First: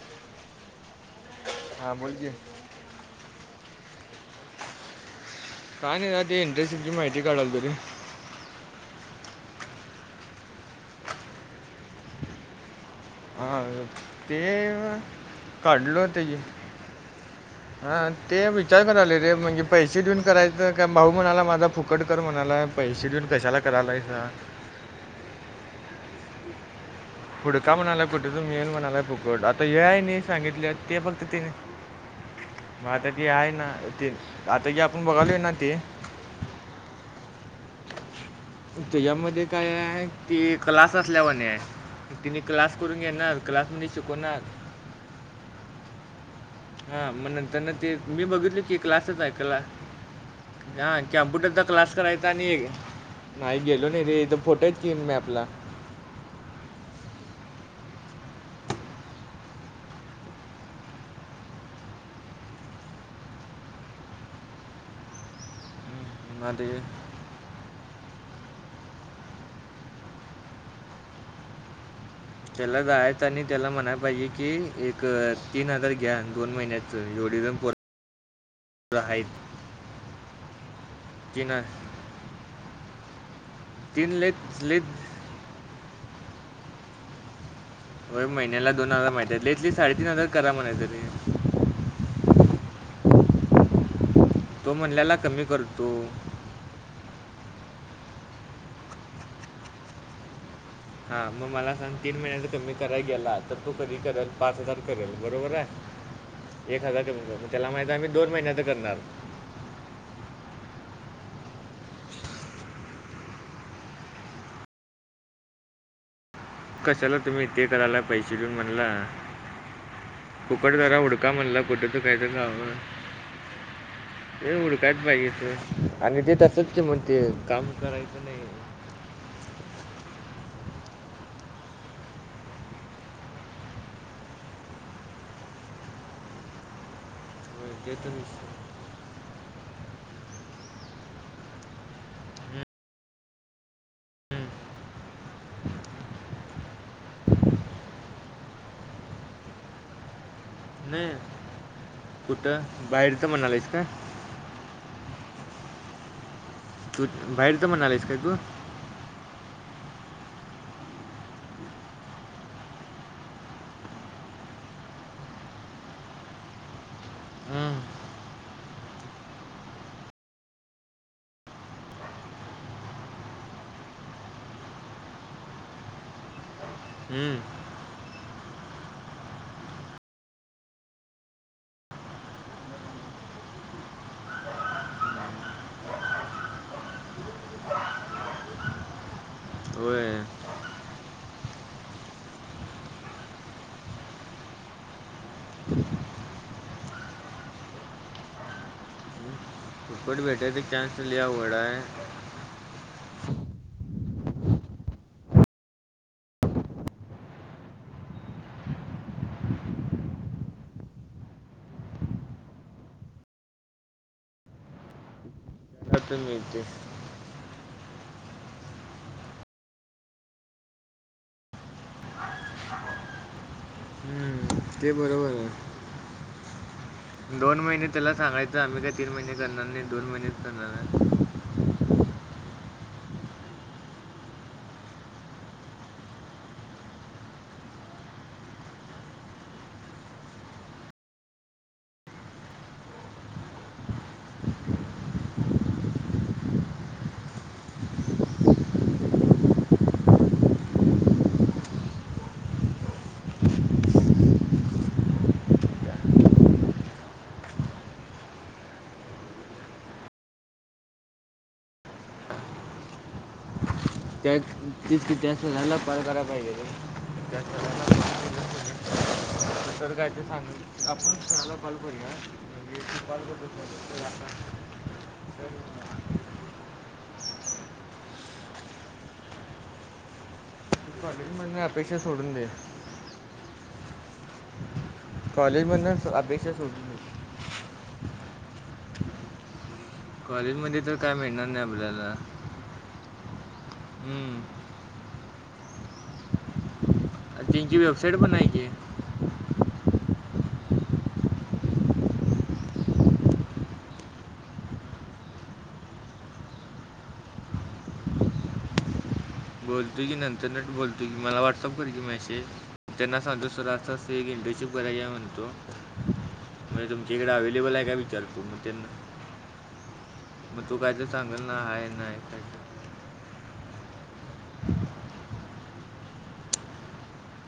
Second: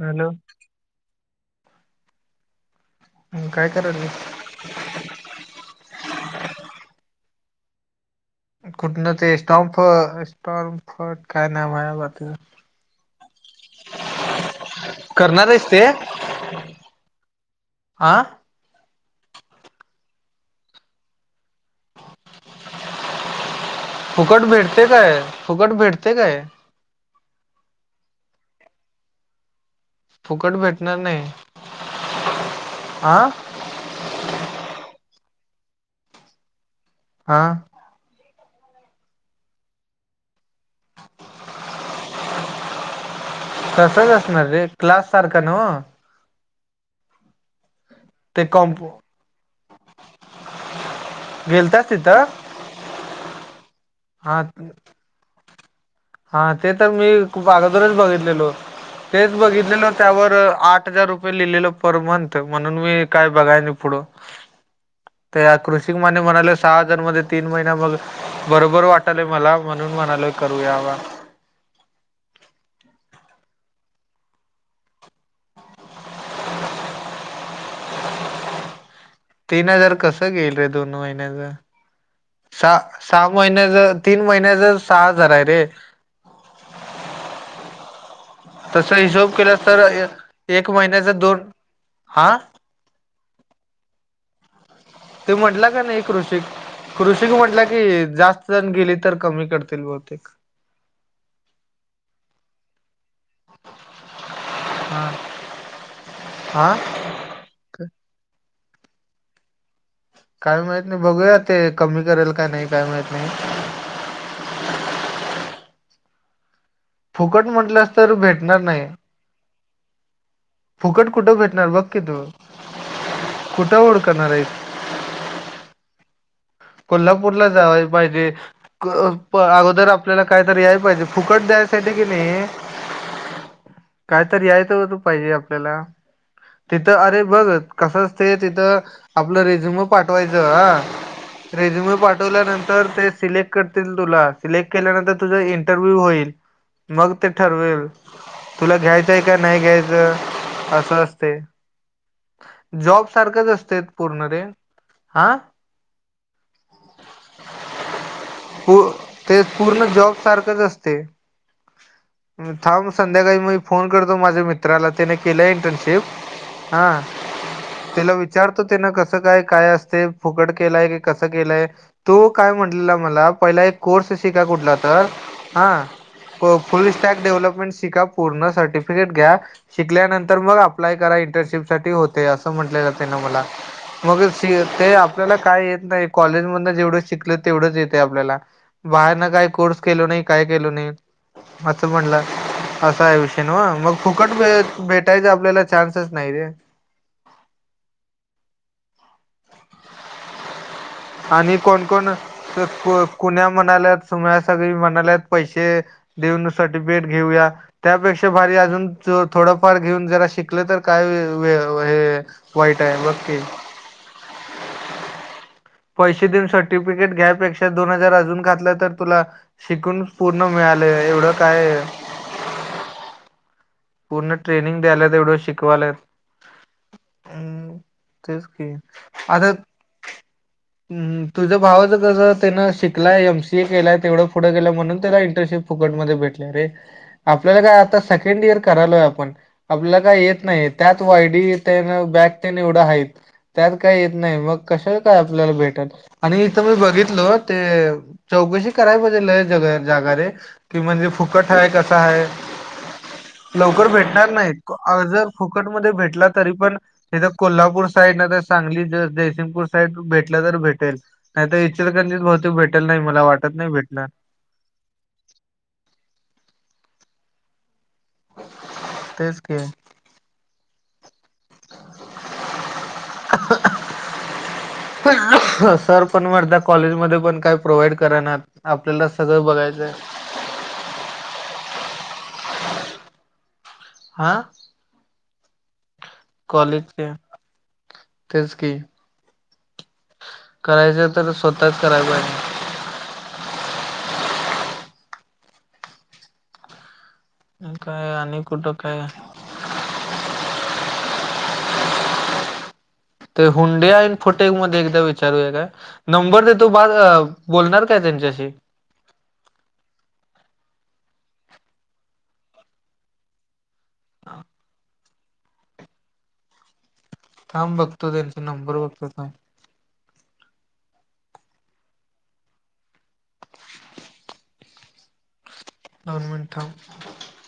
Hello हा बोलजि काय कराल काय नाही आ ते इंटरेस्टिंगची माहिती काढाल तरी कुठन ते स्टॉम्फ स्टॉमफट काय नाही माझ हा ते करणार आहेस ते काढल होत की हा ते विचार क आले े म्हणजे पैसे देऊन करायचं का भाऊ म्हणाला माझा फुकट कर म्हणाला पैसे देऊन कशाला करायला सा फुकट भेटते काय फुकट भेटते काय फुडका म्हणाय कुठे तु मील म्हणाय फुक हेय नाही फुकट सांगितले भेटणार ते फक्त नाही तने मग आता हा ती आहे ना ते आता की आपण बघालो आहे ना ते हा त्याच्यामध्ये काय आहे कि क्लास असल्यावरने आहे तिने क्ला करून घेणार क्लासमध्ये तसच शिकवणार असणार रे क्लास सारखा नाव हा मग नंत ना ते मी ते बघितल की कॉम्प क्लासच आहे कला हा कॅम्प्युटरचा गेलतास क्लास तिथं करायचा आणि [inaudible] नाही गेलो नाही रे इथं हा फोटो [inaudible] मॅपला हा ते तर मी खूप अगोदरच बघितलेलो. तेच बघितलेलं त्यावर, आठ हजार रुपये लिहिलेल पर मंथ म्हणून मी काय बघाय नाही पुढ कृषीक माने मग म्हणाले ते सहा हजार मध्ये तीन महिना मग बरोबर वाटालय मला म्हणून म्हणालोय करूया वा त्याला जायच आणि त्याला म्हणाय पाहिजे कि एक तीन हजार घ्या दोन महिन्याचं हि [inaudible] तीन हजार कसं घेईल रे दोन महिन्याचं? अ, सहा सहा महिन्याचं तीन लयच महिन्याचं लयच सहा हजार आहे रे. होय महिन्याला तसं हिशोब माहिती आहे. लयत केलास लय तर ए करा एक म्हणायचं रे. महिन्याचा दोन हा तो म्हणलेला ते कमी म्हटलं का करतो. नाही कृषिक, कृषिक म्हटला की, जास्त जण गेली तर कमी करतील बहुतेक, हा मग मला सांग तीन महिन्याचा कमी करायला गेला, तर तू कधी करेल, पाच हजार हा करल बरोबर हा आहे? एक हजार [inaudible] त्याला माहित हाय मी दोन महिन्याच करणार. काय माहित नाही बघूया ते कमी करेल का नाही काय माहित नाही. [inaudible] कशाला फुकट तुम्ही ते म्हटलंस करायला तर पैसे देऊन भेटणार म्हणला, नाही फुकट जरा हुडका कुठं म्हणलं भेटणार बघ कुठे की त काय तू तर घाव कुठं हुडकणार आहेस हे हुडकायचं पाहिजे सोड आणि ते तसंच ते म्हणते कोल्हापूरला काम जावय करायचं पाहिजे नाही होय, क अ अगोदर आपल्याला कायतरी याय पाहिजे फुकट द्यायसाठी की नाही, कायतरी याय तर पाहिजे आपल्याला तिथं अरे बघ ते कसं तर असतंय विषय. तिथं आपलं रेझ्युम पाठवायचं ह रेझ्युम्य पाठवल्यानंतर ते सिलेक्ट करतील तुला, सिलेक्ट केल्यानंतर तुझं इंटरव्ह्यू होईल. मग ते ठरवेल, तुला घ्यायचंय का नाही घ्यायचं? असं असते नाही कुठं जॉब बाहेरचं सारखच म्हणालीस असते का पूर्ण रे. आ? तू बाहेरचं म्हणालयस काय तू? ते पूर्ण जॉब सारखंच असते. थांब संध्याकाळी मी फोन करतो माझ्या मित्राला त्याने केला इंटर्नशिप हा, हम्म, तेला विचारतो त्यान कसं काय काय असते फुकट केलाय की कसं केलंय, तो काय म्हटलेला मला पहिला एक कोर्स शिका कुठला तर, हा हो फुल स्टॅक हम्म. डेव्हलपमेंट शिका पूर्ण सर्टिफिकेट घ्या, शिकल्यानंतर मग अप्लाय कराय इंटर्नशिपसाठी होतंय असं म्हटलेला त्यानं मला मग ते आपल्याला काय नाही कॉलेज मधनं जेवढं शिकलं तेवढंच येते आपल्याला बाहेरनं काही कोर्स केलो होय नाही काय केलो नाही. आस म्हणला. असाय विषय नवं मग फुकटे भे भेटायचं आपल्याला चान्सच नाही रे. [inaudible] फुकट भेटायचं चान्स लय आवड आणि आहे कोण कोण कुण्या म्हणाल्यात सगळी म्हणाल्यात पैसे, देऊन सर्टिफिकेट घेऊया त्यापेक्षा भारी अजून थोडंफार घेऊन जरा शिकल तर काय वे हे वाईट आहे बघकी [inaudible] आता पैसे देऊन मिळते सर्टिफिकेट घ्यापेक्ष त्यात दोन हजार अजून घातलं तर तुला शिकून पूर्ण मिळालं एवढं काय [inaudible] पूर्ण हम्म, ट्रेनिंग ते द्यायला बरोबर एवढं आहे शिकवालयत [inaudible] दोन महिने त्याला तेच सांगायचं की आम्ही काय तीन महिने आता करणार नाही दोन महिनेच करणार हाय. आता तेन शिक मी केलाय एमसीए केलाय तेवढ पुढ गेल म्हणून त्याला इंटशिप फुटक मध्ये भेटल्या रे आपल्याला काय आता सेकंडीइयर करालोय आपण आपल्याला काय येत नाही त्यात वायडी येन बॅग तेन एवढं आहेत त्यात काय येत नाही मग कशाच काय आपल्याला भेटल आणि इथं मी बघितलो ते चौकशी करायला पाहिजे लय जेग-जागारे की म्हणजे फुकट आहे कसा आहे? [inaudible] लवकर भेटणार नाहीत जर फुकटमध्ये भेटला तरी पण इथं कोल्हापूर साईड तर सांगली जर -जयसिंगपूर साईड भेटलं तर भेटेल नाही तर इचलकंरजीत बहूतेक भेटेल नाही मला वाटत नाही भेट त्याच तिचं कि त्या सराला पार कराय पाहिजे ते त्या सराला तेच की [inaudible] [inaudible] सर काय ते सांगल आपण सराला काॅल करूया [inaudible] आणि [inaudible] सर तर पण मर्दा कॉलेज मध्ये पण काय प्रोवइड करनात आपल्याला सगळं बघायचंय [inaudible] काॅलेज मदन अपेक्षा सोडून दे [inaudible] हा.... कॉलेजमधन अपेक्षा सुडून दे [inaudible] तेचकी कॉलेजमध्ये करायचं काय तर मिळणार नाही स्वतःच करायचं आपल्याला आहे [inaudible] हम्म... आणि त्यांची काय वेबसाईट पण आणि आहे की कुठं काय? [inaudible] ते हुंड्या इन फोटेज मध्ये एकदा विचारूया काय नंबर देतो बा- बोलणार काय त्या त्यांच्याशी [inaudible] बोलतोय की नंतर न बोलतोय की मला व्हॉट्सअप कर की मेसेज त्यांना सांगो [unintelligible] सर तसं एक इंटर्शिप करायला या म्हणतो म्हणजे तुम तिकडे अवेलेबल थांब आहे का बघतो त्यांचा विचारतो मग नंबर त्यांना बघतो थांब [inaudible] मग तू कायच सांगल ना आहे नाही कायच? [inaudible] [inaudible] दोन मिनट थांब [inaudible]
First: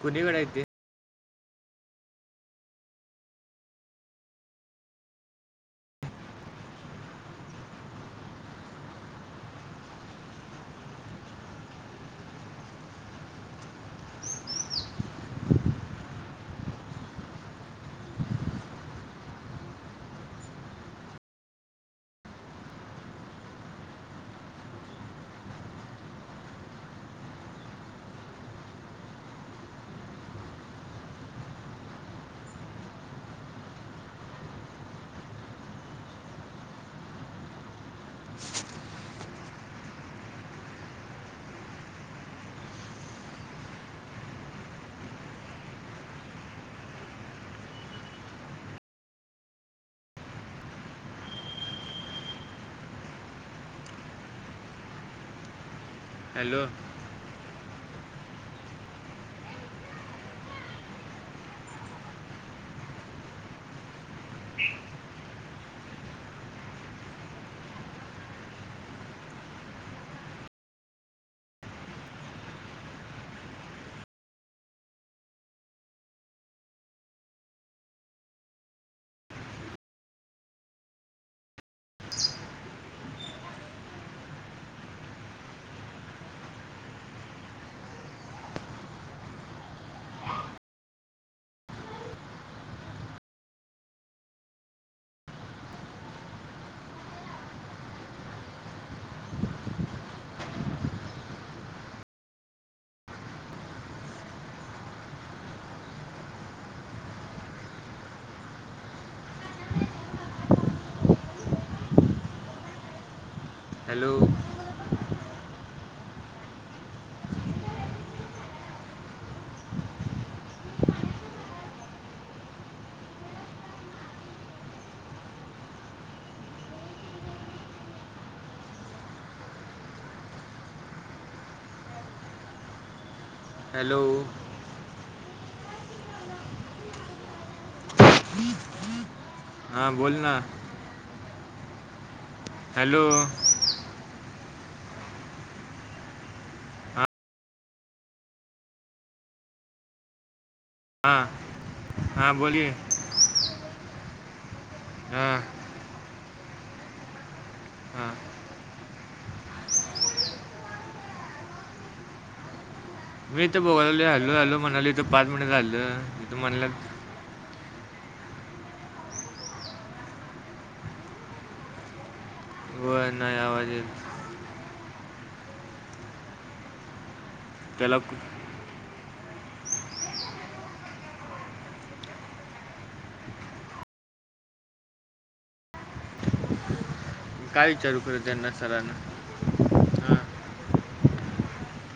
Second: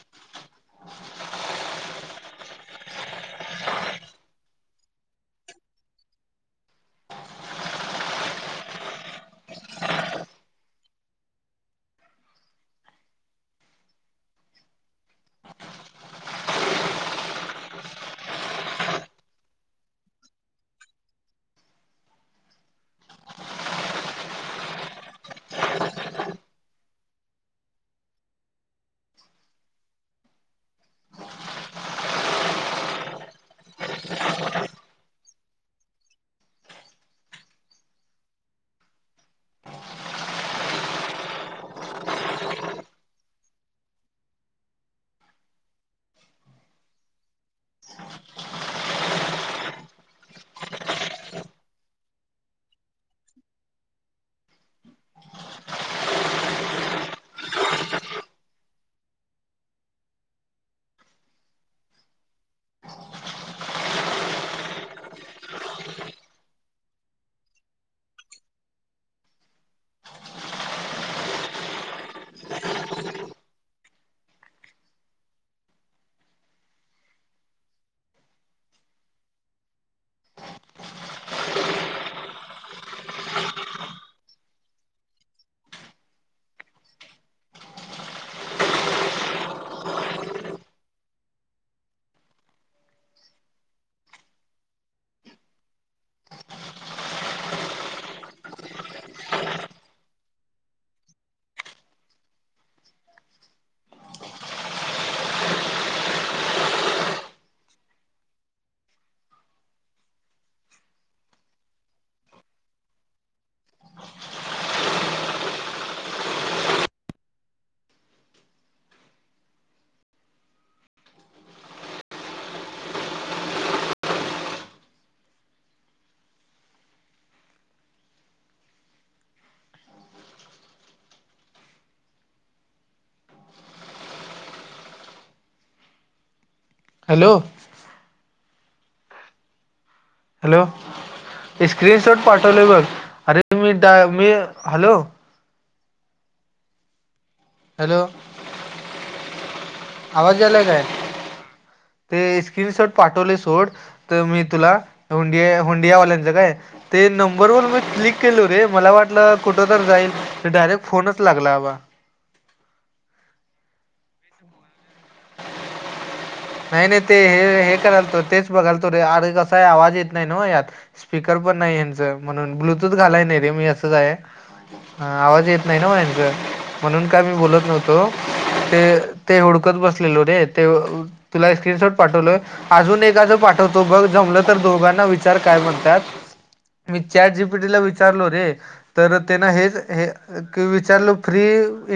कूणीकड आहेत ते [inaudible] [inaudible] हॅलो हॅलो [inaudible] हॅलो [inaudible] हॅलो हां बोल ना हॅलो स्क्रीनशॉट पाठवलय बघ, हॅलो अरे मी- मी हॅलो हॅलो [inaudible] आवाज आवाज यायलाय काय हां [inaudible] ते हां बोल की स्क्रिनशॉट पाठवलय सोड त- मी तुला हां हुंडि -हुडयावांल्याच हूत काय, ते नंबरवर मी [inaudible] हां क्लिक केलो रे मला वाटल ते कुठं तर जाईल, मी डायरेक्ट फोन‌च लाव लागला आ बा मी इथं बोलालोय [inaudible] हॅलो हॅलो म्हणालोय इथ पाच मिनिट झाल इथ म्हणलं करायलतो तेच बघालतो रे आणि अरे कसा आवाज येत नाही ना यात स्पीकर पण नाही हेंच म्हणून ब्लुतूथ व घालाय नाही रे मी आवाज असच येत आहे [inaudible] आवाज येत न्हव यांच म्हणून काय मी बोलोत त्याला न्हवतो कु- ते हूडकत बस ठेवलो रे तुला- एक स्क्रिनशॉट पाठवलोय अजून एखाद पाठवतो बघ जमलं तर दोघांनी [inaudible] विचार काय म्हणत्यात [inaudible] मी चॅट काय जीपीटीला विचारू खरं विचारलो त्यांना रे सरांना तर त्यांना हां हेच- विचारल फ्री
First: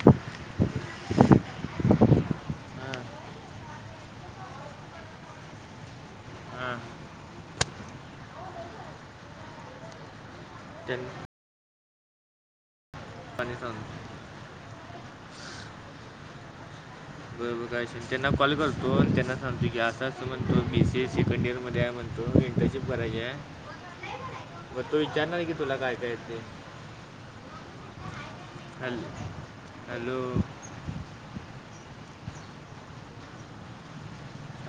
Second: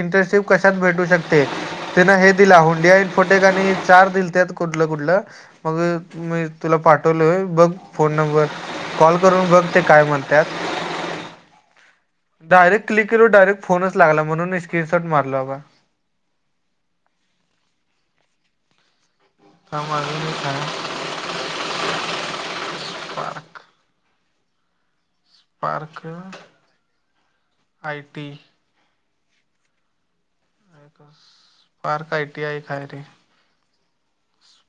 इंटर्नशिप कशात भेटू शकते तेना हे दिलं हो हां इंडियाईन फोटे ग आणि चार दिलत आहेत कुठलं कुठलं मग मी तुला हां पाठवलो आहे बघ फोन नंबर कॉल करून बघते काय म्हणतत [inaudible] डायरेक्ट क्लिक केल पाणी डायरेक्ट फोनच सांगतो लागला म्हणून स्क्रीनशॉट मारल बाबा बरोबर काय त्यांना कॉल करतो त्यांना सांत की थांब असं असं अजून एक म्हणतो हाय बीसी सेकंड इयर मध्ये म्हणतो इंटर्नशिप करायची आहे पार्क ह तो विचारणार की तुला काय पार्क काय य ते आय टी अल् अलु फार कायटी आहे खय रे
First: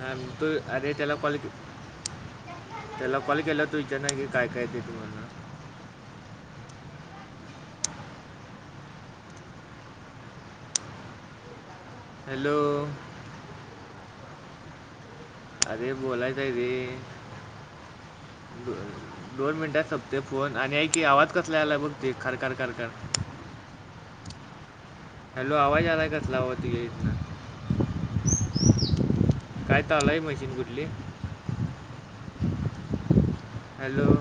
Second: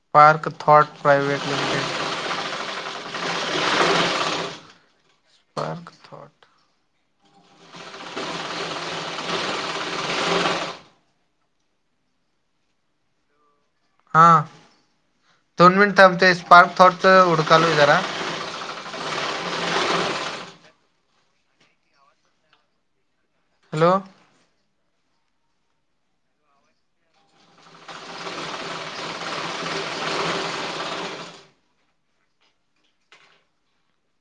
हां तू थॉट अरे त्याला कॉल प्रायवेट लिमिटेड त्याला कॉल केला तू विचार नाही कि काय काय ते तुम्हाला पार्क थॉट [inaudible] हॅलो हा दोन अरे मिनिटब बोलायचं आहे स्पार्क रे थॉट उडकालोय जरा दोन मिनिटात संोपते फोन आणि एक की आवाज कसला आला बघ ते खरखर खरख ह हॅलो आवाज आलाय कचलावत घ इथन काय चालू हाय मशीन कुठली. हॅलो!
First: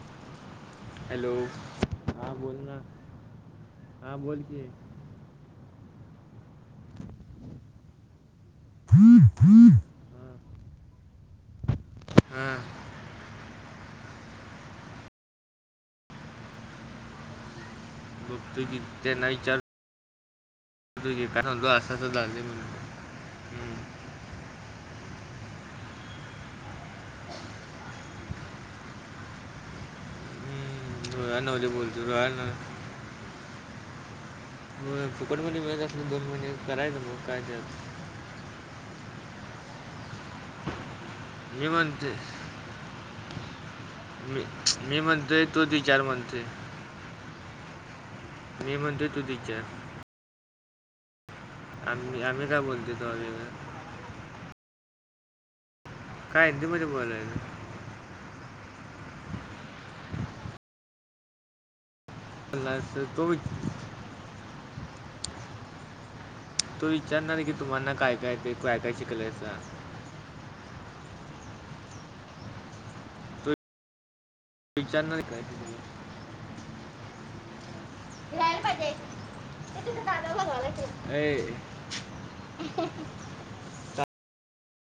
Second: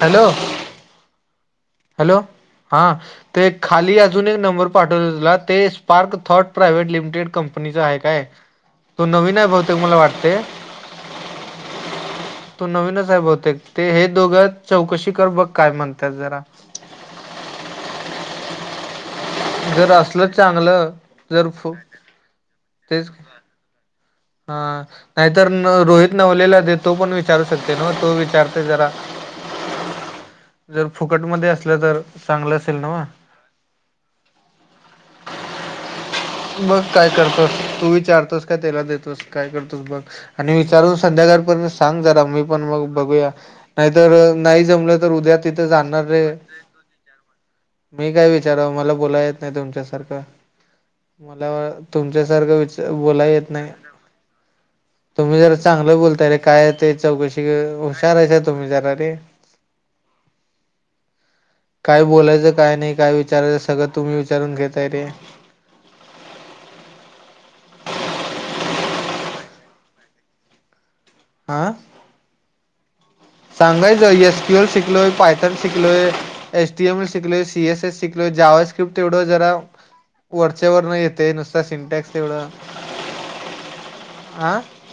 हॅलो! हॅलो! हॅलो हां बोल ना हा ते खाली हां अजून एक बोल की नंबर पाठवला तुला ते पार्क थॉट प्रायव्हेट लिमिटेड कंपनीचा आहे. काय तो नवीन आहे बहुतेक मला हां वाटते. [unintelligible] हां तू नवीनच साहेब होते ते हे दोघं चौकशी कर बघ काय म्हणतात जरा. बघतो की. जर असल. तु कारण तो असताच झा म्हण हम् अ नाहीतर रोहित नवलेला ते तो पण विचारू शकते ना तो विचारते जरा. [unintelligible] जर हम्म, फुकट रोया मध्ये नवले असलं तर बोलतो रोया न चांगलं असेल ना वा. हो फुकट मिळत असेल तर.. बघ काय करतोस तू विचारतोस काय त्याला देतोस काय करतोस बघ आणि विचारून. संध्याकाळपर्यंत मी सांग म्हणते जरा मी पण मग बघूया. नाहीतर मी नाही जमलं मी तर उद्या म्हणतोय तू तिथे विचार जाणार रे. म्हणते मी काय विचारावं मी मला म्हणतोय तू बोला येत नाही विचार तुमच्यासारखं. मला आम्ही आम्ही तुमच्यासारखं काय विचार बोलते तो बोला येत वेगळं नाही तुम्ही जर. चांगलं बोलताये काय हिंदीमध्ये ते चौकशी बोलायचं हुशाराच तुम्ही जरा. ते काय बोलायचं बोलला काय नाही काय असं तो विच- विचारायचं सगळं तुम्ही विचारून घेताय रे. तू विचारणार की तुम्हाना काय काय ते काय काय शिकलयंसा. हा तो सांगायचं येस. कूएल विचारणार काय शिकलोयथन शिकलाय शिकलोय एस डी एम एल शिकलय सी एस एस शिकलो राहायला ज्याव्हा पाहिजे स्क्रिप्ट एवढं जरा. ते तुझा दादा बघायला वरचे वर नाही लागेल. येते ए नुसता सिंटॅक्स एवढ. तर आह